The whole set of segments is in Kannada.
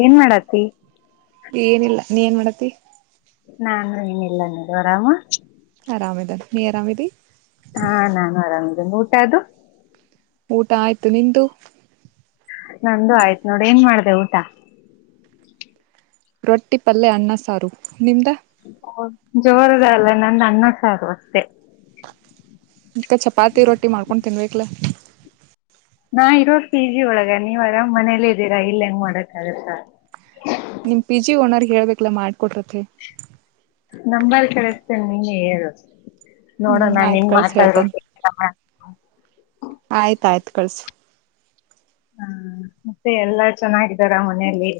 ಏನ್ ಮಾಡತ್ತಿ ಏನಿಲ್ಲ ನೀ ಏನ್ ಮಾಡತಿ. ನಾನು ಏನಿಲ್ಲ ನೀ ಆರಾಮ. ನಾ ಆರಾಮದ ನೀ ಅರಾಮಿದಿ. ಹಾ ನಾನು ಆರಾಮದಿನ್ ಊಟ ಅದು. ಊಟ ಆಯ್ತು ನಿಂದು. ನಂದು ಆಯ್ತು ನೋಡ್ ಏನ್ ಮಾಡ್ದೆ ಊಟ. ರೊಟ್ಟಿ ಪಲ್ಯ ಅನ್ನ ಸಾರು ನಿಮ್ದ. ಜೋರದಲ್ಲ ನಂದ ಅನ್ನ ಸಾರು ಅಷ್ಟೆ. ಅಕ್ಕ ಚಪಾತಿ ರೊಟ್ಟಿ ಮಾಡ್ಕೊಂಡು ತಿನ್ಬೇಕಕ್ಲೆ. ನಾ ಇರೋ ಪಿ ಜಿ ಒಳಗ ನೀವ್ ಅರಾಮ್ ಮನೇಲಿ ಇದ್ದೀರಾ ಇಲ್ಲ ಹೆಂಗ್ ಮಾಡಕ್ಗತ್ತ. ನಿಮ್ ಪಿ ಜಿ ಓನರ್ ಹೇಳ್ಬೇಕಲ್ಲ ಮಾಡ್ಕೊಟ್ರತೆ. ನಂಬಾರ್ ಕಳಿಸತೇ ನೀನ್ ಹೇಳ ಹ್ಮ್ ನೋಡೋಣ ಆಯ್ತ್ ನಿನ್ ಕಳ್ಸ ಮಾತಾಡ್ರೋ ಕೇಳ್ತಾರಾ. ಹ [inaudible] ಆಯ್ತ ಆಯ್ತ ಕಳ್ಸು. ಹಾ ಮತ್ತೆ ಎಲ್ಲ ಚೆನ್ನಾಗಿದ್ದಾರಾ ಮನೆಲಿ.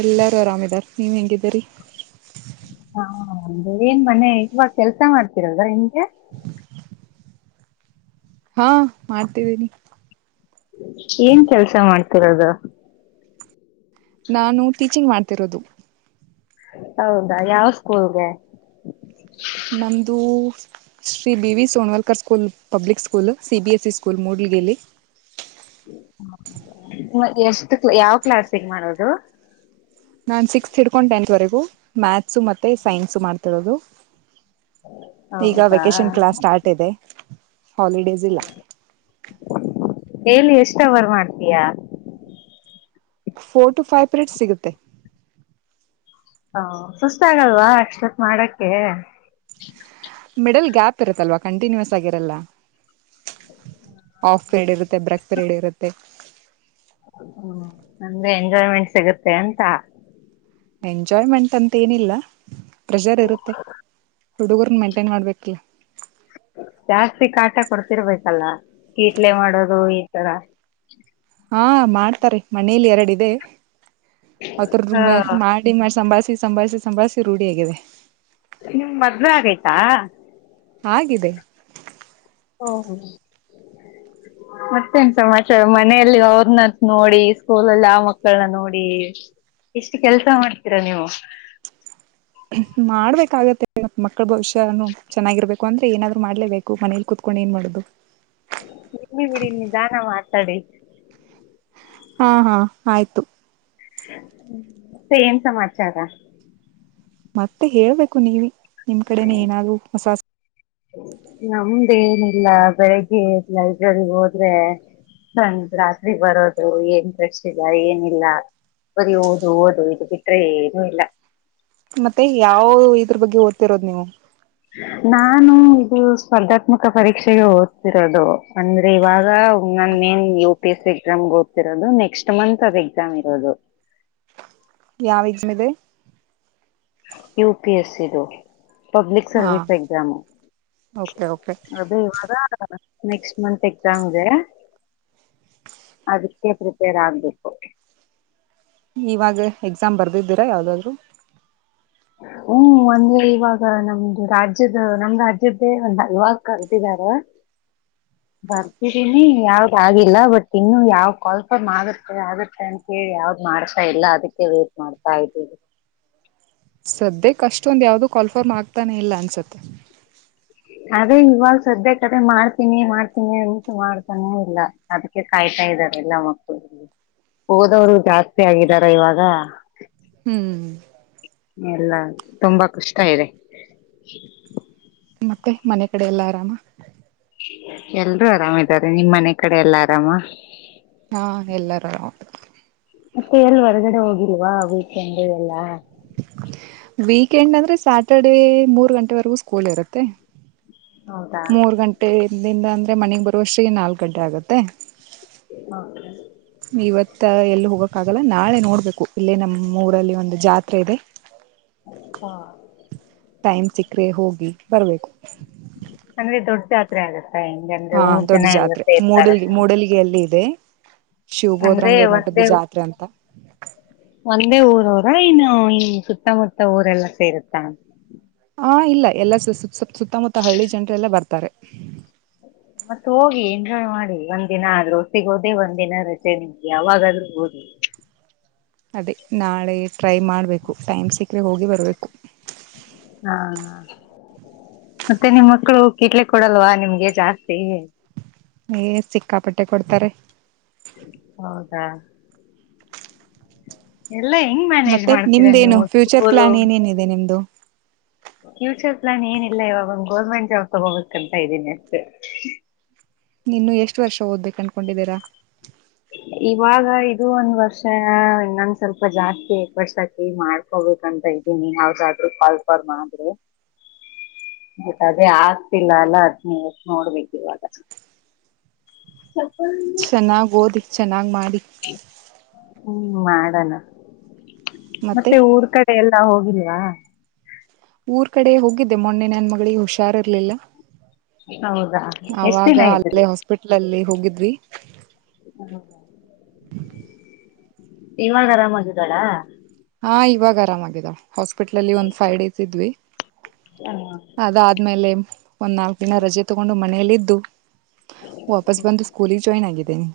ಎಲ್ಲಾರು ಆರಾಮಿದಾರ ನೀವ್ ಹೆಂಗಿದ್ದೀರಿ ಅಂದೆ ಏನ್ ಮನೆ ಇವಾಗ ಕೆಲ್ಸ ಮಾಡ್ತಿರೋದಾ ಹೆಂಗೆ [unintelligible] ಹಾ ಮಾಡ್ತಿದೀನಿ ಏನ್ ಕೆಲಸ ಮಾಡ್ತಿರೋದು ನಾನು ಟೀಚಿಂಗ್ ಮಾಡ್ತಿರೋದು ಹೌದಾ ಯಾವ ಸ್ಕೂಲ್ಗೆ ನಮ್ದು Shri B V Sonavalkar school public school C BSE school ಮೂಡ್ಲಗೇಲಿ ಎಷ್ಟಕ ಯಾವ ಕ್ಲಾಸಿಗ ಮಾಡೋದು ನಾನು ಸಿಕ್ಸ್ತ್ ಹಿಡ್ಕೊಂಡು ಟೆಂತ್ವರೆಗೂ ಮ್ಯಾಥ್ಸು ಮತ್ತೆ ಸೈನ್ಸು ಮಾಡ್ತಿರೋದು ಈಗ ಹೌದಾ ವೆಕೇಶನ್ ಕ್ಲಾಸ್ ಸ್ಟಾರ್ಟ್ ಇದೆ ಹಾಲಿಡೇಸ್ ಇಲ್ಲಾ. ಡೈಲಿ ಎಷ್ಟ ಅವರ ಮಾಡ್ತೀಯಾ ಫೋರ್ ಟು ಫೈವ್ ಪೀರಿಯಡ್ ಸಿಗುತ್ತೆ. ಹ ಸುಸ್ತ ಆಗಲ್ವಾ, ಅಷ್ಟೊತ್ತ ಮಾಡಕ್ಕೆ. ಮಿಡಲ್ ಗ್ಯಾಪ್ ಇರುತ್ತಲ್ವಾ, ಕಂಟಿನ್ಯೂಸ್ ಆಗಿರಲ್ಲ. ಆಫ್ ಪಿರೇಡ್ ಇರುತ್ತೆ ಬ್ರೇಕ್. ಪೆರೇಡ್ ಇರುತ್ತೆ. ಹ್ಮ ಅಂದ್ರೆ, ಎಂಜಾಯ್ಮೆಂಟ್ ಸಿಗುತ್ತೆ ಅಂತ. ಎಂಜಾಯ್ಮೆಂಟ್ ಅಂತ ಏನಿಲ್ಲ. ಪ್ರೆಷರ್ ಇರುತ್ತೆ, ಹುಡುಗರ ಮೆಂಟೇನ್ ಮಾಡ್ಬೇಕಲ್ಲ. ಜಾಸ್ತಿ ಕಾಟ ಕೊಡ್ತಿರ್ಬೇಕಲ್ಲ, ಕೀಟ್ಲೆ ಮಾಡೋದು ಈ ತರ. ಹಾ ಮಾಡ್ತಾರೆ ಮನೇಲಿ ಎರಡು ಇದೆ. ಅತ್ರ ಹ ಮಾಡಿ ಮಾಡಿ ಸಂಬಾಳಿ ಸಂಭಾಳಿಸಿ, ಸಂಭಾಳಿಸಿ ರೂಢಿಯಾಗಿದೆ ನಿಮ್ ಮದುವೆ ಆಗೈತಾ? ಆಗಿದೆ. ಓಹೋ [unintelligible] ಮತ್ತೆನ್ ಸಮಾಚಾರ ಮನೆಯಲ್ಲಿ ಅವ್ರನ್ನ ನೋಡಿ, ಸ್ಕೂಲಲ್ಲಿ ಆ ಮಕ್ಕಳನ ನೋಡಿ. ಎಷ್ಟು ಕೆಲ್ಸ ಮಾಡ್ತೀರಾ? ನೀವು. ಮಾಡ್ಬೇಕಾಗತ್ತೆ, ಮಕ್ಕಳ ಭವಿಷ್ಯನು ಚೆನ್ನಾಗಿರ್ಬೇಕು. ಅಂದ್ರೆ ಏನಾದ್ರು ಮಾಡ್ಲೇಬೇಕು. ಮನೇಲಿ ಕುೂತ್ಕು ಡೂ ಏನು ಮಾಡದು. ಇರ್ಲಿ ಬಿಡಿ, ನಿಧಾನ ಮಾತಾಡಿ. ಹಾ, ಹಾ ಆಯ್ತು. ಮತ್ತೆ ಏನ್ ಸಮಾಚಾರ ಮತ್ತೆ ಹೇಳ್ಬೇಕು ನೀವೇ, ನಿಮ್ ಕಡೆನ ಏನಾದ್ರೂ ಹೊಸಾ ಸ ನಮ್ದೇನಿಲ್ಲ, ಬೆಳಿಗ್ಗೆ ಎದ್ದು ಲೈಬ್ರರಿ ಹೋದ್ರೆ ಒಂದ ರಾತ್ರಿ ಬರೋದು, ಏನ್ ಫ್ರೆಶ್ ಇಲ್ಲ ಏನಿಲ್ಲ. ಬರಿ ಓದು, ಓದು ಇದು ಬಿಟ್ರೆ ಏನು ಇಲ್ಲ. ಮತ್ತೆ ಯಾವ, ಇದ್ರ ಬಗ್ಗೆ ಓದ್ತಿರೋದು ನೀವು? ನಾನು ಇದು ಸ್ಪರ್ಧಾತ್ಮಕ ಪರೀಕ್ಷೆಗೆ ಓದ್ತಿರೋದು. ಅಂದ್ರೆ ಇವಾಗ, ನನ್ನೇನ್ U P S C exam ಗ ಓದತಿರೋದು, ನೆಕ್ಸ್ಟ್ ಮಂತ್ ಅದ್ ಎಕ್ಸಾಮ್ ಇರೋದು. ಯಾವ ಎಕ್ಸಾಮ್ ಇದೆ? ಯು ಪಿ ಎಸ್ ಇ ದು ಪಬ್ಲಿಕ್ ಹಾ ಸರ್ವಿಸ್ ಎಕ್ಸಾಮ್. ಓಕೆ ಓಕೆ ಅದೇ ಇವಾಗ. ನೆಕ್ಸ್ಟ್ ಮಂತ್ ಎಕ್ಸಾಮ ಇದೆ. ಅದಕ್ಕೆ ಪ್ರಿಪೇರ್ ಆಗ್ಬೇಕು. ಇವಾಗ, ಎಕ್ಸಾಮ್ ಬರ್ದಿದ್ದೀರಾ ಯಾವ್ದಾದ್ರು? [unintelligible] ಹ್ಮ್ ಅಂದ್ರೆ ಇವಾಗ ನಮ್ದು ರಾಜ್ಯದ ನಮ್ ರಾಜ್ಯದ್ದೇ, ಒಂದು ಹಲ್ವಾಗ್ ಕರೆದಿದ್ದಾರೆ. ಹಾಂ ಬರ್ತಿದೀನಿ. ಯಾವ್ದ ಆಾಗಿಿಲ್ಲ ಬಟ್ ಇನ್ನು ಯಾವ ಕಲ್ಪ ಆಗುತ್ತೆ, ಆಗುತ್ತೆ ಅಂತ ಕೇಳಿ ಯಾವ್ದ. ಮಾಡ್ತಾ ಇಲ್ಲ ಅದಕ್ಕೆ ವೇಟ್ ಮಾಡ್ತಾ ಇದ್ದೀವಿ. ಸದ್ಯಕ್ಕೆಷ್ಟೊಂದ ಯಾವ್ದು ಕಾಲ್ಫರ್ಮ್ ಆಗ್ತಾನೆ, ಇಲ್ಲ ಅನ್ಸುತ್ತೆ. ಅದೇ ಇವಾಗ ಶ್ರದ್ದೆ ಕಡೆ ಮಾಡ್ತೀನಿ, ಮಾಡ್ತೀನಿ ಉಂಟು ಮಾಡ್ತಾನೆ ಇಲ್ಲ, ಅದಕ್ಕೆ ಕಾಯ್ತಾ ಇದೆ. ಎಲ್ಲಾ ಮಕ್ಕಳಲ್ಲಿ ಹೋದವರು ಜಾಸ್ತಿ ಆಗಿದಾರ ಇವಾಗ. ಹ್ಮ್ ಎಲ್ಲ ತುಂಬಾ ಕಷ್ಟ ಇದೆ. ಮತ್ತೆ ಮನೆ ಕಡೆ ಎಲ್ಲಾ ಆರಾಮ. ಎಲ್ರುೂ, ಆರಾಮಾರೆ ನಿಮ್ ಮನೆ ಕಡೆ ಎಲ್ಲಾ ಆರಾಮ. ಹಾ ಎಲ್ಲಾರ. ಮತ್ತೆ ಎಲ್ ಹೊರ್ಗಡೆ ಹೋಗಿಲ್ವಾ, ವೀಕೆಂಡ್ ಎಲ್ಲಾ. ವೀಕೆಂಡ್ ಅಂದ್ರೆ, ಸ್ಯಾಟರ್ಡೇ ಮೂರು ಗಂಟೆವರೆಗೂ ಸ್ಕೂಲ್ ಇರುತ್ತೆ. ಹೌದಾ ಮೂರ್ ಗಂಟೆಯಿಂದಿಂದ ಅಂದ್ರೆ, ಮನೆಗ್ ಬರುವಷ್ಟೀ ನಾಲ್ಕ್ ಗಂಟೆ ಆಗತ್ತೆ.. ಕೆ ತ್ತ ಎಲ್ಲಿ ಹೋಗಕ್ಕಾಗಲ್ಲ ನಾಳೆ ನೋಡ್ಬೇಕು ಇಲ್ಲೇ ನಮ್ಮ್ ಊರಲ್ಲಿ ಒಂದು ಜಾತ್ರೆ ಇದೆ ಹ ಹಾ ಟೈಮ್ ಸಿಕ್ಕ್ರೆ ಹೋಗಿ ಬರ್ಬೇಕು ಅಂದ್ರೆ ದೊಡ್ಡ ಜಾತ್ರೆ ಆಗತ್ತಾ ಹೆಂಗ ಅಂದ್ರೆ ಹಾ ಊರ್ ದೊಡ್ಡ ಜನ ಎಲ್ಲ ಜಾತ್ರೆ ಸೇರ್ತಾರ ಮೂಡಲ್ ಮೂಡಲಗಿಯಲ್ಲಿ ಇದೆ ಅಂದ್ರೆ ಶಿವಬೋದ್ರಂಗ ಮಠದ ಒಂದೇ ಜಾತ್ರೆ ಅಂತ ಒಂದೇ ಊರು ರ ಇನ್ನು ಇನ್ ಸುತ್ತಮುತ್ತ ಊರೆಲ್ಲ ಸೇರುತ್ತ ಹಾ ಇಲ್ಲ ಎಲ್ಲ ಸುತ್ತಮುತ್ತ ಹಳ್ಳಿ ಜನರೆಲ್ಲ ಬರ್ತಾರೆ ಮತ್ತ್ ಹೋಗಿ ಎಂಜಾಯ್ ಮಾಡಿ ಒಂದ್ ದಿನ ಆದ್ರೂ ಒಸತ್ತಿಗೆ ಹೋದೆೇ ಒಂದ್ ದಿನ ರಚೆ ನಿಮ್ಗೆ ಯಾವಾಗಾದ್ ಓದಿ ಅದೇ ನಾಳೆ ಟ್ರೈ ಮಾಡಬೇಕು ಟೈಮ್ ಸಿಕ್ಕ್ರೆ ಹೋಗಿ ಬರಬೇಕು ಹಾ ಹಾ ಮತ್ತೆ ನಿಮ್ಮ್ ಮಕ್ಕಳು ಕಿಟ್ಲೆ ಕೊಡಲ್ವಾ ನಿಮ್ಗೆ ಜಾಸ್ತಿ ಏ ಸಿಕ್ಕಾಪಟ್ಟೆ ಕೊಡ್ತಾರೆ ಹೌದಾ ಎಲ್ಲ ಹೆಂಗ್ ಮ್ಯಾನೇಜ್ ಮತ್ತೆ ಮಾಡ್ತೀರಾ ನಿಮ್ದೇನು ನೀವು ಫ್ಯೂಚರ್ ಸ್ಕೂಲು ಪ್ಲಾನ್ ಏನೇನಿದೆ ನಿಮ್ದು ಫ್ಯೂಚರ್ ಪ್ಲಾನ್ ಏನಿಲ್ಲ ಇವಾಗೊಂದ ಗೋರ್ಮೆಂಟ್ ಜಾಬ್ ತಗೋಬೇಕಂತ ಇದ್ದೀನಿ ಅಷ್ಟೆ ನೀನ್ನು ಎಷ್ಟು ವರ್ಷ ಓದ್ಬೇಕು ಅನ್ಕೊಂಡಿದ್ದೀರಾ ಇವಾಗ ಇದು ಒಂದ್ ವರ್ಷ ಇನ್ನೊಂದ್ ಸ್ವಲ್ಪ ಜಾಸ್ತಿ ಎ ವರ್ಷಕಿ ಮಾಡ್ಕೋಬೇಕಂತ ಇದದೆ ಯಾವ್ದಾದ್ರು ಕಾಲ್ಫಾಲ್ ಮಾಡಿದ್ರೆ ಹ ಮತ್ತ ಅದೇ ಆಗ್ತಿಲ್ಲ ಅಲ್ಲ ಹದ್ನ ನೋಡ್ಬೇಕ ಇವಾಗ. ಹ ಚೆನ್ನಾಗಿ ಓದಿ ಚೆನ್ನಾಗಿ ಮಾಡಿ ಹ್ಮ್ ಮಾಡಣ ಮತ್ತೆ ಊರ್ ಕಡೆ ಎಲ್ಲಾ ಹೋಗಿಲ್ವಾ ಊರ್ ಕಡೆ ಹೋಗಿದ್ದೆ ಮೊನ್ನೆ ನನ್ನ ಮಗಳಿಗೆ ಹುಷಾರ್ ಇರ್ಲಿಲ್ಲ. ಹೌದಾ ಎಷ್ಟ್ ಅವಾಗ ದಿನ ಇದ್ರಿ ಅಲ್ಲೇ ಹಾಸ್ಪಿಟ್ಲ್ ಅಲ್ಲಿ ಹೋಗಿದ್ವಿ ಹ್ಮ ಇವಾಗ ಆರಾಮಾಗಿದ್ದಾಳಾ ಹಾ ಇವಾಗ ಆರಾಮ ಆಗಿದ ಹಾಸ್ಪಿಟ್ಲಲ್ಲಿ ಒಂದು ಫೈವ್ ಡೇಸ್ ಇದ್ವಿ ಅದಾದ್ಮೇಲೆ ಒಂದ್ ನಾಲ್ಕಕ್ ದಿನ ರಜೆ ತಗೊಂಡು ಮನೇಲ್ಲಿದ್ದು. ವಾಪಸ್ ಬಂದು ಸ್ಕೂಲಿಗೆ ಜಾಯಿನ್ ಆಗಿದ್ದೇನೆ.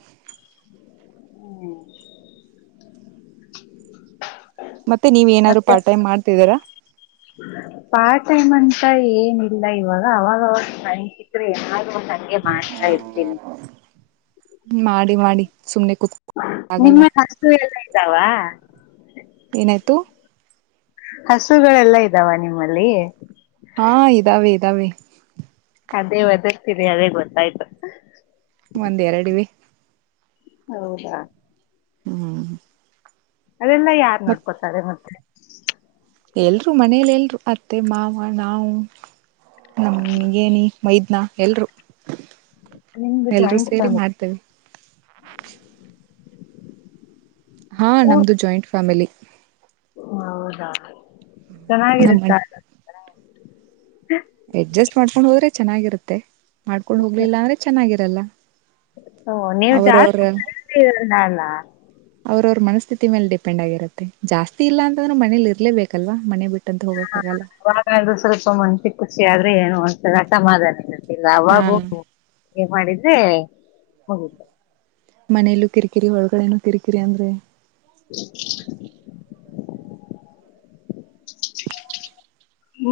ಹ್ಮ್ ಮತ್ತೆ ನೀವ ಏನಾದ್ರು ಪಾರ್ಟ್ ಟೈ ಮಾಡ್ತಿದೀರಾ. ಪಾರ್ಟ್ ಟೈಮ್ ಅಂತ ಏನಿಲ್ಲ ಇವಾಗ ಅವಾಗ ಅವ ಕಪಿದ್ರೆ. ಹ ನಂಗೆ ಮಾಡ್ತಾ ಇರ್ತೀನಿ ಮಾಡಿ ಮಾಡಿ ಸುಮ್ನೆ ಕೂತ್ ನಿಮ್ಮ ಆಗಲ್ಲ ಕಸು ಎಲ್ಲ ಇದ್ದಾವ ಏನಾಯ್ತು ಹಸುಗಳೆಲ್ಲ ಇದ್ದಾವ ನಿಮ್ಮಲ್ಲಿ ಹಾ ಇದಾವೇ ಇದಾವೇ ಅದೇ ಒದ್ತರಿ ಅದೇ ಗೊತ್ತಾಯ್ತು ಒಂದ್ರಡುವ ಹೌದಾ ಹ್ಮ್ ಅದೆಲ್ಲ ಯಾರ್ ಮತ್ ನೋಡ್ಕೊತಾರೆ ಮತ್ತೆ ಎಲ್ರು ಮನೇಲಿ ಎಲ್ರು ಅತ್ತೆ ಮಾವ ನಾವು ನಮ ನಿಗೇನಿ ಮೈದ್ನಾ ಎಲ್ರು ನಿಮ್ದು ಎಲ್ರೂ ಜಾಯಿಂಟ್ ಸೇರಿ ಫ್ಯಾಮಿಲಿ ಮಾಡ್ತೇವೆ ಹಾ ನಮ್ದು ಜಾಯಿಂಟ್ ಫ್ಯಾಮಿಲಿ ಹೌದಾ ಚೆನ್ನಾಗಿರುತ್ತಾ ಎಡ್ಜಸ್ಟ್ ಮಾಡ್ಕೊಂಡ್ ಹೋದ್ರೆ ಚೆನ್ನಾಗಿರುತ್ತೆ ಮಾಡ್ಕೊಂಡ್ ಹೋಗ್ಲಿಲ್ಲ ಅಂದ್ರೆ ಚೆನ್ನಾಗಿರಲ್ಲ ಓ ನೀವು ಅವರವರ ಜಾಸ್ತಿ ಕಡೆಯಲ್ಲಿ ಇರಲ್ಲ ಅಲ್ಲ ಅವರವ್ರ ಮನಸ್ ಸ್ಥಿತಿ ಮೇಲೆ ಡಿಪೆಂಡ್ ಆಗಿರುತ್ತೆ ಜಾಸ್ತಿ ಇಲ್ಲ ಅಂದ್ರ ಮೇಲಿ ಇರ್ಲೇಬೇಕಲ್ವಾ ಮನೆ ಬಿಟ್ಟು ಹ ಸ್ವಲ್ಪ ಮಂಚಿ ಖುಷಿ ಆದ್ರೆ ಏನು ಒಂತರ ಅಸಮಾಧಾನ ಹಾ ಇಲ್ಲಾವಾಗೋ ಮಾಡಿದ್ರೆ ಹೋಗುದು ಮನೆಯಲ್ಲೂ ಕಿರಿಕಿರಿ ಹೊಳಗಡೇನು ಕಿರಿಕಿರಿ ಅಂದ್ರೆ [unintelligible]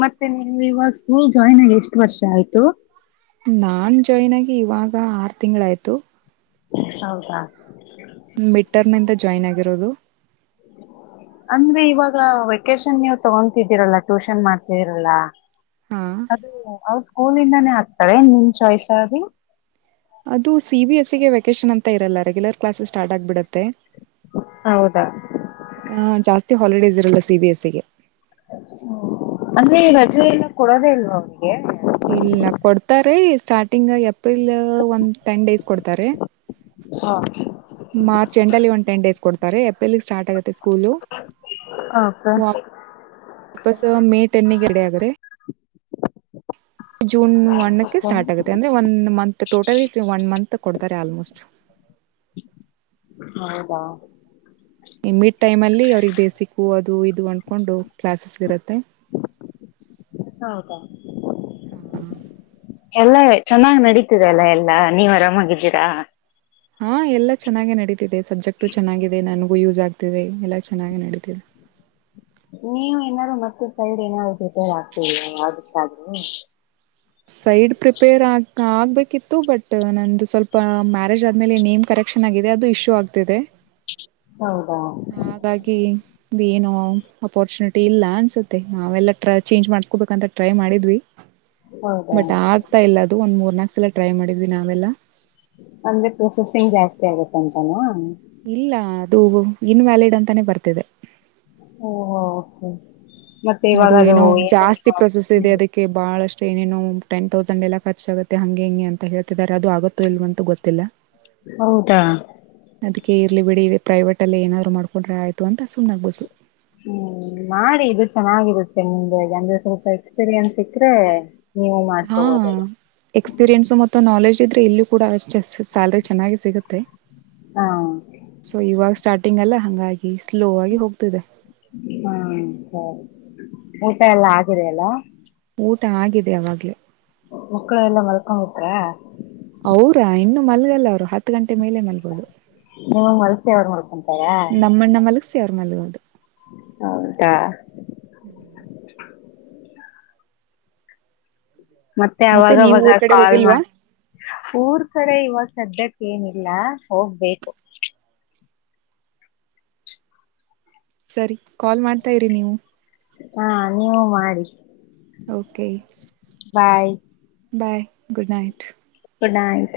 ಮತ್ತೆ ನಿಮ ಇವಾಗ ಸ್ಕೂಲ್ ಜಾಯಿನ್ ಆಗಿ ಎಷ್ಟು ವರ್ಷ ಆಯ್ತು ನಾನ್ ಜಾಯಿನ್ ಆಗಿ ಇವಾಗ ಆರು ತಿಂಗಳ ಆಯ್ತು ಹೌದಾ ಮಿಟರ್ಮಿಂದ ಜಾಯಿನ್ ಆಗಿರೋದು ಅಂದ್ರೆ ಇವಾಗ ವೆಕೇಶನ್ ನೀವು ತಗೊತಿದ್ದೀರಲ್ಲ ಟ್ಯೂಷನ್ ಮಾಡ್ತಿದೀರಲ್ಲ ಹಾ ಅದ ಅವ ಸ್ಕೂಲಿಂದಾನೇ ಆಕ್ತಾರೇ ನಿಮ ಚಾಯ್ಸಾ ಅದು ಅದು ಸಿ ಬಿ ಎಸ್ಸಗೆ ವೆಕೇಶನ್ ಅಂತ ಇರಲ್ಲೆಗ್ಯುಲರ್ ಕ್ಲಾಸಸ್ ಸ್ಟಾರ್ಟ್ ಆಗ್ಬಿಡುತ್ತೆ ಹೌದಾ ಆ ಜಾಸ್ತಿ ಹಾಲಿಡೇಸ್ ಇರಲ್ಲ ಸಿ ಬಿ ಎ ಸಿ ಗೆ ಹ ಅಂದ್ರೆ ರಜ ಎಲ್ಲ ಕೊಡೋದೇ ಇಲ್ವಾ ಅವನಿಗೆ ಇಲ್ಲ ಕೊಡ್ತಾರೇ ಸ್ಟಾರ್ಟಿಂಗ್ ಏಪ್ರಿಲ್ ಒಂದ್ ಟೆನ್ ಡೇಸ್ ಕೊಡ್ತಾರೆ ಹಾ ಮಾರ್ಚ್ ಎಂಡಲ್ಲಿ ಒ ಟನ್ ಡೇಸ್ ಕೊಡ್ತಾರೆ ಏಪ್ರಿಲ್ಗೆ ಸ್ಟಾಟಾಗುತ್ತೆ ಸ್ಕೂಲ್ ಹೌದ ಅಪ್ಪಸ ಮೇ ಟೆನ್ಗೆ ರಡಿ ಯಗರೆ ಜೂನ್ ಒನ್ಕ್ಕೆ ಸ್ಟಾರ್ಟ್ ಆಗುತ್ತೆ ಅಂದ್ರೆ one month total one month ಕೊಡ್ತಾರೆ ಆಲ್ಮೋಸ್ಟ್ ಹೌದಾ ಮಿಡ್ ಟೈಮ್ ಅಲ್ಲಿ ಅವ್ರಿಗೆ ಬೇಸಿಕ್ಕು ಅದು ಇದು ಅಂದ್ಕೊಂಡು ಕ್ಲಾಸಸ್ ಇರುತ್ತೆ [unintelligible] ಹೌದಾ ಎಲ್ಲ ಚೆನ್ನಾಗ್ ನಡೀತಿದೆ ಅಲ್ಲ ಎಲ್ಲಾ ನೀವ್ ಆರಾಮಾಗಿದ್ದೀರಾ ಹಾ ಎಲ್ಲಾ ಚೆನ್ನಾಗೆ ನಡೀತಿದೆ ಸಬ್ಜೆಕ್ಟ್ ಚೆನ್ನಾಗಿದೆ ನಾನು ಯೂಸ್ ಆಗ್ತಿದೆ ಎಲ್ಲ ಚೆನ್ನಾಗಿ ನಡತಿದೆ ನೀವು ಏನಾದಾರರು ಮತ್ತೆ ಸೈಡ್ ಏನಾದರು ಜೊತೆ ಹಾಕ್ತೀದಿರ ಆಗುತ್ತಾ ಅದು ಸೈಡ್ ಪ್ರಿಪೇರ್ ಆಗ್ ಹ ಆಗ್ಬೇಕಿತ್ತು ಬಟ್ ನಂದು ಸ್ವಲ್ಪ ಮ್ಯಾರೇಜ್ ಆದ್ಮೇಲೆ ನೇಮ್ ಕರೆಕ್ಷನ್ ಆಗಿದೆ ಅದು ಇಶ್ಯೂ ಆಗ್ತಿದೆ ಹೌದಾ ಹಾಗಾಗಿ ಇ ಏನೋ ಅಪಾರ್ಚುನಿಟಿ ಇಲ್ಲ ಅನ್ಸುತ್ತೆ ನಾವೆಲ್ಲ್ರ ಚೇಂಜ್ ಮಾಡಸ್ಕೋಬೇಕಂತ ಟ್ರೈ ಮಾಡಿದ್ವಿ ಹೌದಾ ಬಟ್ ಆಗ್ತಾ ಇಲ್ಲ ಅದು ಒಂದ್ ಮೂರ್ ನಾಲ್ಕ್ ಸಲ ಟ್ರೈ ಮಾಡಿದ್ವಿ ನಾವೆಲ್ಲ ಅಂದ್ರೆ ಪ್ರೊಸೆಸಿಂಗ್ ಜಾಸ್ತಿ ಆಗತ್ತಂತಾನ ಇಲ್ಲ ಅದು ಇನ್ವ್ಯಾಲಿಡ್ ಅಂತಾನೆ ಬರ್ತಿದೆ ಓ ಹ ಓಕೆ ಮತ್ತೆ ಇವಾಗ ಅದು ಏನೋ ಏನು ಜಾಸ್ತಿ ಪ್ರೋಸೆಸ್ ಇದೆ ಅದಕ್ಕೆ ಬಹಳಸ್ಟ. ಏನ್ ಎನೋ ಟೆನ್ ತೌಸಂಡ್ ಎಲ್ಲ ಖರ್ಚಾಗುತ್ತೆ ಹಂಗೆ ಹೆಂಗೆ ಅಂತ ಹೇಳ್ತಿದಿದ್ದಾರೆ ಅದು ಆಗುತ್ತೋ ಇಲ್ವೋ ಅಂತ ಗೊತ್ತಿಲ್ಲ. ಹೌದಾ ಅದಕ್ಕೆ ಇರ್ಲಿ ಬಿಡಿ ಇದೆ ಪ್ರೈವೇಟ್ ಅಲ್ಲಿ ಏನಾದ್ರು ಮಾಡ್ಕೊಂಡ್ರ ಆಯ್ತು ಅಂತ ಸುಮ್ನಾಗ್ಬಿಟ್. ಹ್ಮ್ ಮಾಡಿ ಇದು ಚೆನ್ನಾಗಿರುತ್ತೆ ನಿಮ್ದೆ ಅಂದ್ರೆ ಸ್ವಲ್ಪ ಎಕ್ಸ್ಪೀರಿಯನ್ಸ್ ಸಿಕ್ರೆ. ಹಾ ಎಕ್ಸ್ಪೀರಿಯನ್ಸ್ ಮತ್ತೆ ನಾಲೆಜ್ ಇ ಇದ್ರೆ ಇಲ್ಲಿ ಕೂಡ ಅಷ್ಟ ಸ್ಯಾಲರಿ ಚೆನ್ನಾಗಿ ಸಿಗುತ್ತೆ ಹಾ ಸೊ ಇವಾಗ ಸ್ಟಾರ್ಟ್ ಟಿಂಗ್ ಹಾಂಗಲ್ಲೇ ಹಂಗಾಗಿ ಸ್ಲೋ ಆಗಿ ಹೋಗ್ತಿದೆ. ಹಾ ಸರಿ ಊಟ ಎಲ್ಲಾ ಆಗಿದೆಯಲ್ಲ. ಊಟ ಆಗಿದೆ ಅವಾಗ್ಲೆ. ಮಕ್ಳು ಎಲ್ಲ ಮಲ್ಕೊಂಬಿಟ್ರ ಅವ್ರ ಇನ್ನು ಮಲ್ಗಲ್ಲ ಅವ್ರು ಹತ್ತು ಗಂಟೆ ಮೇಲೆ ಮಲ್ಬೋದು. [unintelligible] ನಮ್ಮನ್ನ ಮಲಗ್ಸಿ ಅವ್ರ ಮಲಗೋದು. ಹೌದಾ [inaudible] ಮತ್ತೆ ನೀವು ಅವಾಗವಾಗ ಊರ್ ಕಡೆ ಕಾಲ್ ಹೋಗಿಲ್ವಾ ಮಾಡ ಊರ್ ಕಡೆ ಇವಾಗ. ಸದ್ಯಕ್ಕೆನಿಲ್ಲ ಹೋಗ್ಬೇಕು. ಸರಿ ಕಾಲ್ ಮಾಡ್ತಾ ಇರಿ ನೀವು. ಹಾ ನೀವು ಮಾಡಿ. Okay bye bye good night good night.